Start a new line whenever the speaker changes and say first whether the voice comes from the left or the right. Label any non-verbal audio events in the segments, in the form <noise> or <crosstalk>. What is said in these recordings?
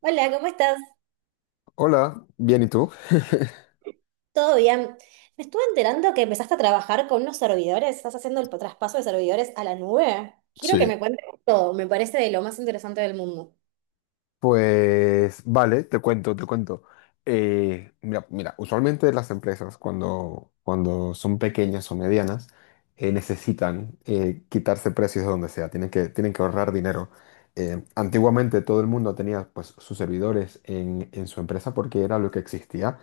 right: Hola, ¿cómo estás?
left: Hola, bien, ¿y tú?
right: ¿Todo bien? Me estuve enterando que empezaste a trabajar con unos servidores, estás haciendo el traspaso de servidores a la nube. Quiero que me
left: Sí.
right: cuentes todo, me parece de lo más interesante del mundo.
left: Pues vale, te cuento, te cuento. Mira, usualmente las empresas cuando son pequeñas o medianas necesitan quitarse precios de donde sea, tienen que ahorrar dinero. Antiguamente todo el mundo tenía pues, sus servidores en su empresa porque era lo que existía.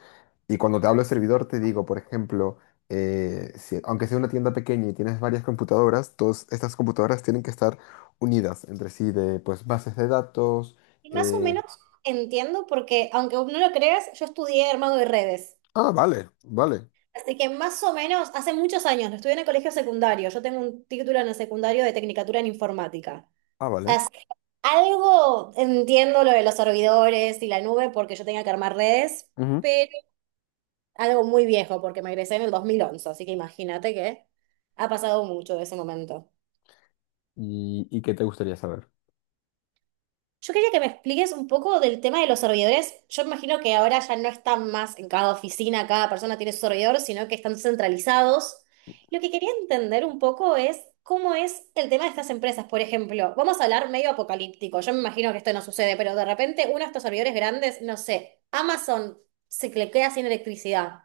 left: Y cuando te hablo de servidor te digo, por ejemplo, aunque sea una tienda pequeña y tienes varias computadoras, todas estas computadoras tienen que estar unidas entre sí de pues, bases de datos
right: Y más o
left: eh,
right: menos entiendo porque, aunque no lo creas, yo estudié armado de redes.
left: Ah, vale, vale.
right: Así que más o menos, hace muchos años, lo estudié en el colegio secundario. Yo tengo un título en el secundario de Tecnicatura en Informática.
left: Ah, vale.
right: Así que algo entiendo lo de los servidores y la nube porque yo tenía que armar redes,
left: Ujú.
right: algo muy viejo, porque me egresé en el 2011, así que imagínate que ha pasado mucho de ese momento.
left: ¿Y qué te gustaría saber?
right: Yo quería que me expliques un poco del tema de los servidores. Yo imagino que ahora ya no están más en cada oficina, cada persona tiene su servidor, sino que están centralizados. Lo que quería entender un poco es cómo es el tema de estas empresas. Por ejemplo, vamos a hablar medio apocalíptico. Yo me imagino que esto no sucede, pero de repente uno de estos servidores grandes, no sé, Amazon se le queda sin electricidad.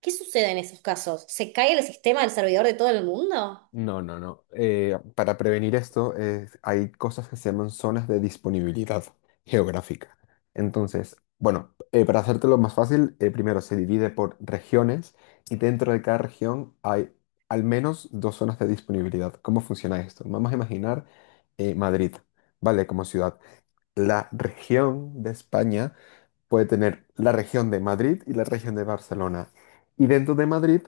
right: ¿Qué sucede en esos casos? ¿Se cae el sistema del servidor de todo el mundo?
left: No, no, no. Para prevenir esto, hay cosas que se llaman zonas de disponibilidad geográfica. Entonces, bueno, para hacértelo más fácil, primero se divide por regiones y dentro de cada región hay al menos dos zonas de disponibilidad. ¿Cómo funciona esto? Vamos a imaginar Madrid, ¿vale? Como ciudad. La región de España puede tener la región de Madrid y la región de Barcelona. Y dentro de Madrid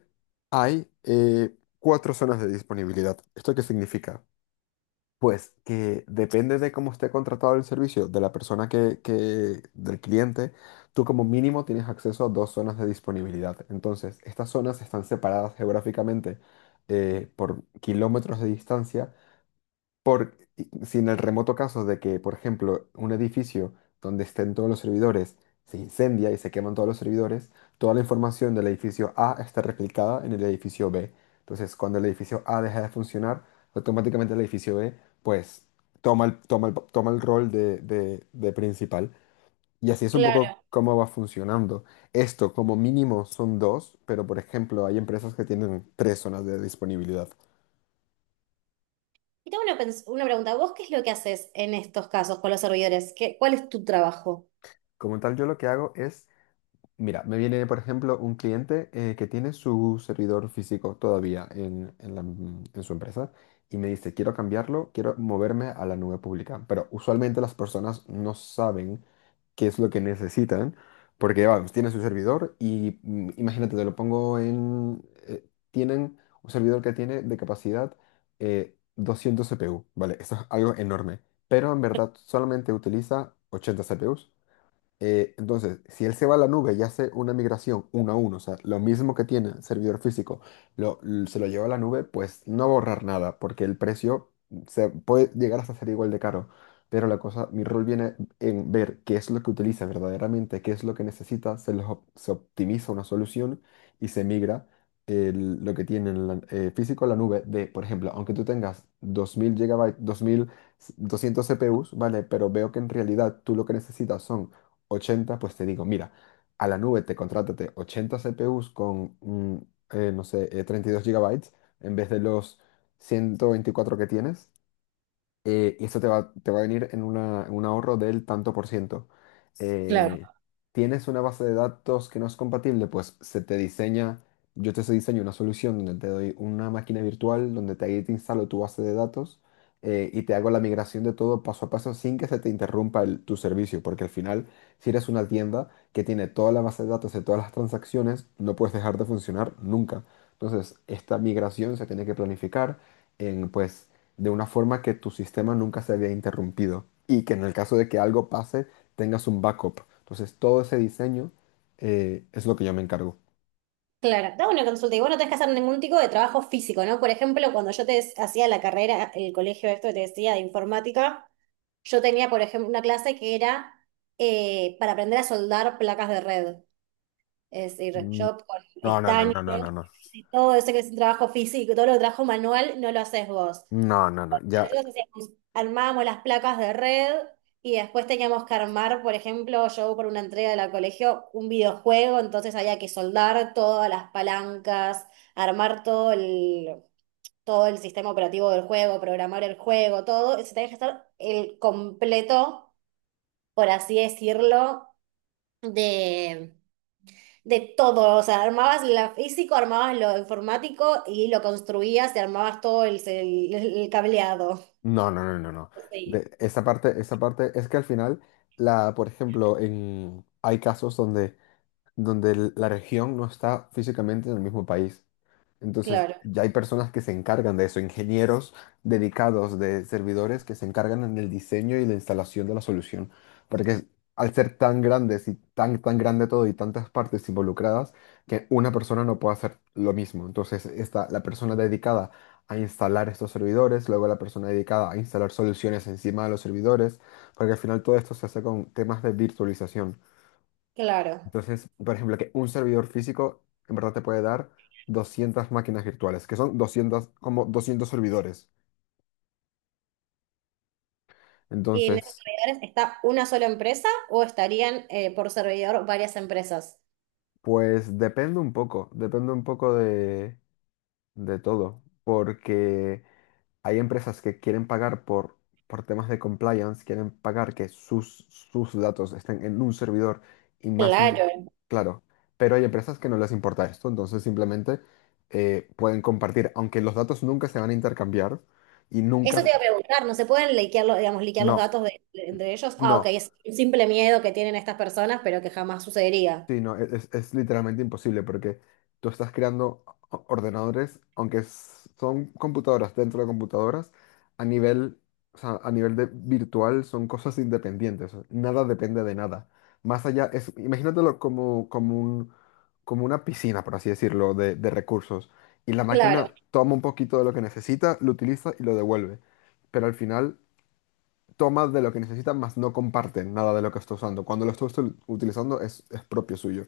left: hay cuatro zonas de disponibilidad. ¿Esto qué significa? Pues que depende de cómo esté contratado el servicio de la persona del cliente, tú como mínimo tienes acceso a dos zonas de disponibilidad. Entonces, estas zonas están separadas geográficamente por kilómetros de distancia por, si en el remoto caso de que, por ejemplo, un edificio donde estén todos los servidores se incendia y se queman todos los servidores, toda la información del edificio A está replicada en el edificio B. Entonces, cuando el edificio A deja de funcionar, automáticamente el edificio B, pues, toma el rol de principal. Y así es un poco
right: Claro.
left: cómo va funcionando. Esto, como mínimo, son dos, pero, por ejemplo, hay empresas que tienen tres zonas de disponibilidad.
right: Y tengo una, una pregunta. ¿Vos qué es lo que haces en estos casos con los servidores? ¿Qué, cuál es tu trabajo?
left: Como tal, yo lo que hago es, mira, me viene, por ejemplo, un cliente que tiene su servidor físico todavía en su empresa y me dice, quiero cambiarlo, quiero moverme a la nube pública. Pero usualmente las personas no saben qué es lo que necesitan, porque, vamos, tiene su servidor y imagínate, te lo pongo en... eh, tienen un servidor que tiene de capacidad 200 CPU, ¿vale? Eso es algo enorme, pero en verdad solamente utiliza 80 CPUs. Entonces, si él se va a la nube y hace una migración uno a uno, o sea, lo mismo que tiene el servidor físico, se lo lleva a la nube, pues no va a ahorrar nada, porque el precio se puede llegar hasta ser igual de caro. Pero la cosa, mi rol viene en ver qué es lo que utiliza verdaderamente, qué es lo que necesita, se optimiza una solución y se migra lo que tiene en físico a la nube de, por ejemplo, aunque tú tengas 2000 GB, 2200 CPUs, ¿vale? Pero veo que en realidad tú lo que necesitas son 80, pues te digo, mira, a la nube te contrátate 80 CPUs con, no sé, 32 GB en vez de los 124 que tienes. Y esto te va a venir en un ahorro del tanto por ciento. Eh,
right: Claro.
left: ¿Tienes una base de datos que no es compatible? Pues se te diseña, yo te diseño una solución donde te doy una máquina virtual, donde ahí te instalo tu base de datos y te hago la migración de todo paso a paso sin que se te interrumpa tu servicio, porque al final, si eres una tienda que tiene toda la base de datos de todas las transacciones, no puedes dejar de funcionar nunca. Entonces, esta migración se tiene que planificar pues, de una forma que tu sistema nunca se había interrumpido y que en el caso de que algo pase tengas un backup. Entonces todo ese diseño es lo que yo me encargo.
right: Claro, dame una consulta. Y vos no tenés que hacer ningún tipo de trabajo físico, ¿no? Por ejemplo, cuando yo te hacía la carrera, el colegio, esto que te decía de informática, yo tenía, por ejemplo, una clase que era para aprender a soldar placas de red. Es decir,
left: Mm.
right: yo con
left: No, no, no,
right: estaño
left: no, no, no, no.
right: y todo eso que es un trabajo físico, todo lo que trabajo manual, no lo haces vos.
left: No, no, no, ya,
right: Nosotros armábamos las placas de red y después teníamos que armar, por ejemplo, yo por una entrega de la colegio, un videojuego, entonces había que soldar todas las palancas, armar todo el sistema operativo del juego, programar el juego, todo. Se tenía que estar el completo, por así decirlo, de, de todo. O sea, armabas lo físico, armabas lo informático y lo construías y armabas todo el el cableado.
left: no, no, no, no, no.
right: Sí,
left: Esa parte, esa parte es que al final, por ejemplo, hay casos donde la región no está físicamente en el mismo país. Entonces,
right: claro.
left: ya hay personas que se encargan de eso, ingenieros dedicados de servidores que se encargan en el diseño y la instalación de la solución. Porque al ser tan grandes y tan, tan grande todo y tantas partes involucradas, que una persona no puede hacer lo mismo. Entonces, está la persona dedicada a instalar estos servidores, luego la persona dedicada a instalar soluciones encima de los servidores, porque al final todo esto se hace con temas de virtualización.
right: Claro.
left: Entonces, por ejemplo, que un servidor físico en verdad te puede dar 200 máquinas virtuales, que son 200, como 200 servidores.
right: ¿Y en esos
left: Entonces,
right: servidores está una sola empresa o estarían por servidor varias empresas?
left: pues depende un poco de todo, porque hay empresas que quieren pagar por temas de compliance, quieren pagar que sus datos estén en un servidor y más, n-
right: Claro.
left: claro, pero hay empresas que no les importa esto, entonces simplemente pueden compartir, aunque los datos nunca se van a intercambiar y nunca.
right: Eso te iba a preguntar, ¿no se pueden liquear los, digamos, liquear los
left: No,
right: datos de, de ellos? Ah, ok,
left: no,
right: es un simple miedo que tienen estas personas, pero que jamás sucedería.
left: sí, no, es, literalmente imposible porque tú estás creando ordenadores, aunque son computadoras dentro de computadoras, a nivel, o sea, a nivel de virtual son cosas independientes, nada depende de nada. Más allá, es, imagínatelo como, como un, como una piscina, por así decirlo, de recursos. Y la
right: Claro.
left: máquina toma un poquito de lo que necesita, lo utiliza y lo devuelve. Pero al final toma de lo que necesita, más no comparte nada de lo que está usando. Cuando lo está utilizando es propio suyo.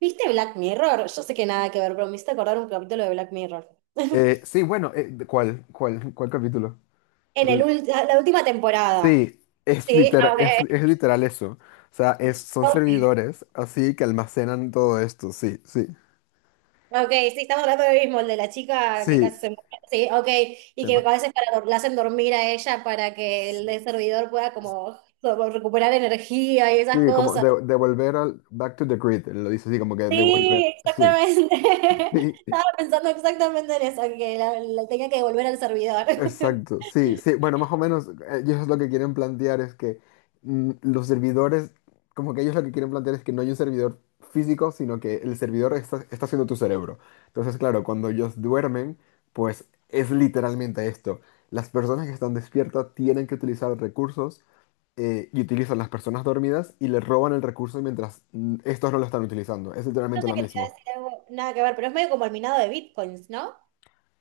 right: ¿Viste Black Mirror? Yo sé que nada que ver, pero me hiciste acordar un capítulo de Black Mirror.
left: Sí, bueno, ¿cuál capítulo?
right: En el
left: El-
right: la última temporada.
left: sí, es,
right: Sí,
left: literal eso. O sea, es, son
right: ok.
left: servidores, así que almacenan todo esto, sí, sí,
right: Ok, sí, estamos hablando del mismo, el de la chica que
left: sí.
right: casi se muere. Sí, ok, y que
left: Tema-
right: a veces para, la hacen dormir a ella para que el de servidor pueda como, como recuperar energía y esas
left: Sí, como
right: cosas.
left: devolver al back to the grid, lo dice así, como que devolver,
right: Sí,
left: sí.
right: exactamente. <laughs> Estaba
left: <laughs>
right: pensando exactamente en eso, en que la tenía que devolver al servidor. <laughs>
left: Exacto, sí, sí, bueno, más o menos ellos lo que quieren plantear es que los servidores, como que ellos lo que quieren plantear es que no hay un servidor físico, sino que el servidor está, está siendo tu cerebro. Entonces, claro, cuando ellos duermen, pues es literalmente esto. Las personas que están despiertas tienen que utilizar recursos y utilizan las personas dormidas y les roban el recurso mientras estos no lo están utilizando. Es
right: Yo
left: literalmente
right: sé
left: lo
right: que te iba a
left: mismo.
right: decir algo, nada que ver, pero es medio como el minado de bitcoins, ¿no?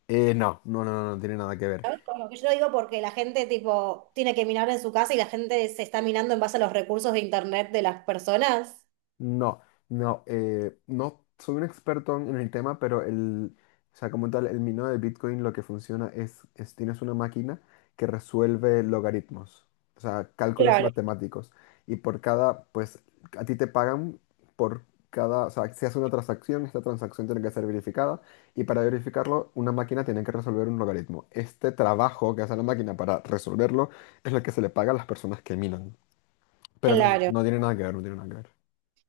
left: No, no, no, no, no tiene nada que ver.
right: ¿Sabes? Como que yo lo digo porque la gente tipo tiene que minar en su casa y la gente se está minando en base a los recursos de internet de las personas.
left: No, no, no soy un experto en el tema, pero o sea, como tal, el minado de Bitcoin lo que funciona es tienes una máquina que resuelve logaritmos, o sea, cálculos
right: Claro.
left: matemáticos. Y por cada, pues, a ti te pagan por cada, o sea, si haces una transacción, esta transacción tiene que ser verificada. Y para verificarlo, una máquina tiene que resolver un logaritmo. Este trabajo que hace la máquina para resolverlo es lo que se le paga a las personas que minan. Pero no,
right: Claro.
left: no tiene nada que ver, no tiene nada que ver.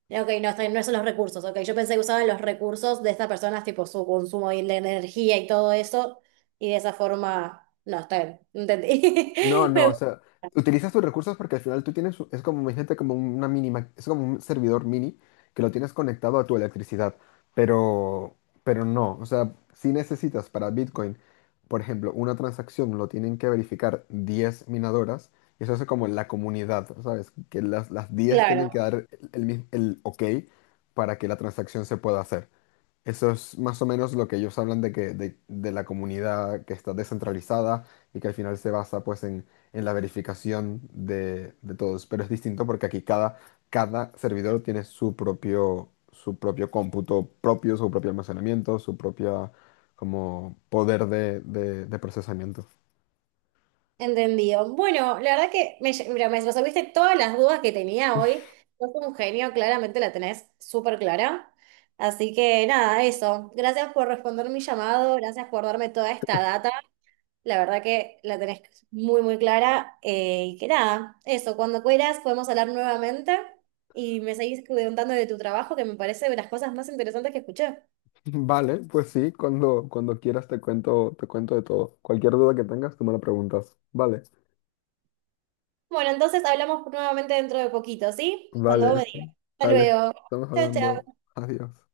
right: Ok, no, está bien, no son los recursos. Ok, yo pensé que usaban los recursos de estas personas, tipo su consumo y la energía y todo eso, y de esa forma, no, está bien, entendí.
left: No,
right: <laughs>
left: no, o
right: Me-
left: sea, utilizas tus recursos porque al final tú tienes, es como, imagínate, como una mínima, es como un servidor mini que lo tienes conectado a tu electricidad, pero, pero no, o sea, si necesitas para Bitcoin, por ejemplo, una transacción lo tienen que verificar 10 minadoras, y eso es como la comunidad, ¿sabes? Que las 10 tienen
right: Claro,
left: que dar el ok para que la transacción se pueda hacer. Eso es más o menos lo que ellos hablan de que de la comunidad que está descentralizada y que al final se basa pues en la verificación de todos. Pero es distinto porque aquí cada servidor tiene su propio cómputo propio, su propio almacenamiento, su propia como poder de procesamiento. <laughs>
right: entendido. Bueno, la verdad que me, mira, me resolviste todas las dudas que tenía hoy. Sos un genio, claramente la tenés súper clara. Así que nada, eso. Gracias por responder mi llamado, gracias por darme toda esta data. La verdad que la tenés muy, muy clara. Y que nada, eso, cuando quieras podemos hablar nuevamente y me seguís contando de tu trabajo, que me parece de las cosas más interesantes que escuché.
left: Vale, pues sí, cuando quieras te cuento de todo. Cualquier duda que tengas, tú me la preguntas. Vale,
right: Bueno, entonces hablamos nuevamente dentro de poquito, ¿sí? Cuando vos
left: vale,
right: me digas. Hasta
left: Alex,
right: luego.
left: estamos
right: Chao,
left: hablando.
right: chao.
left: Adiós.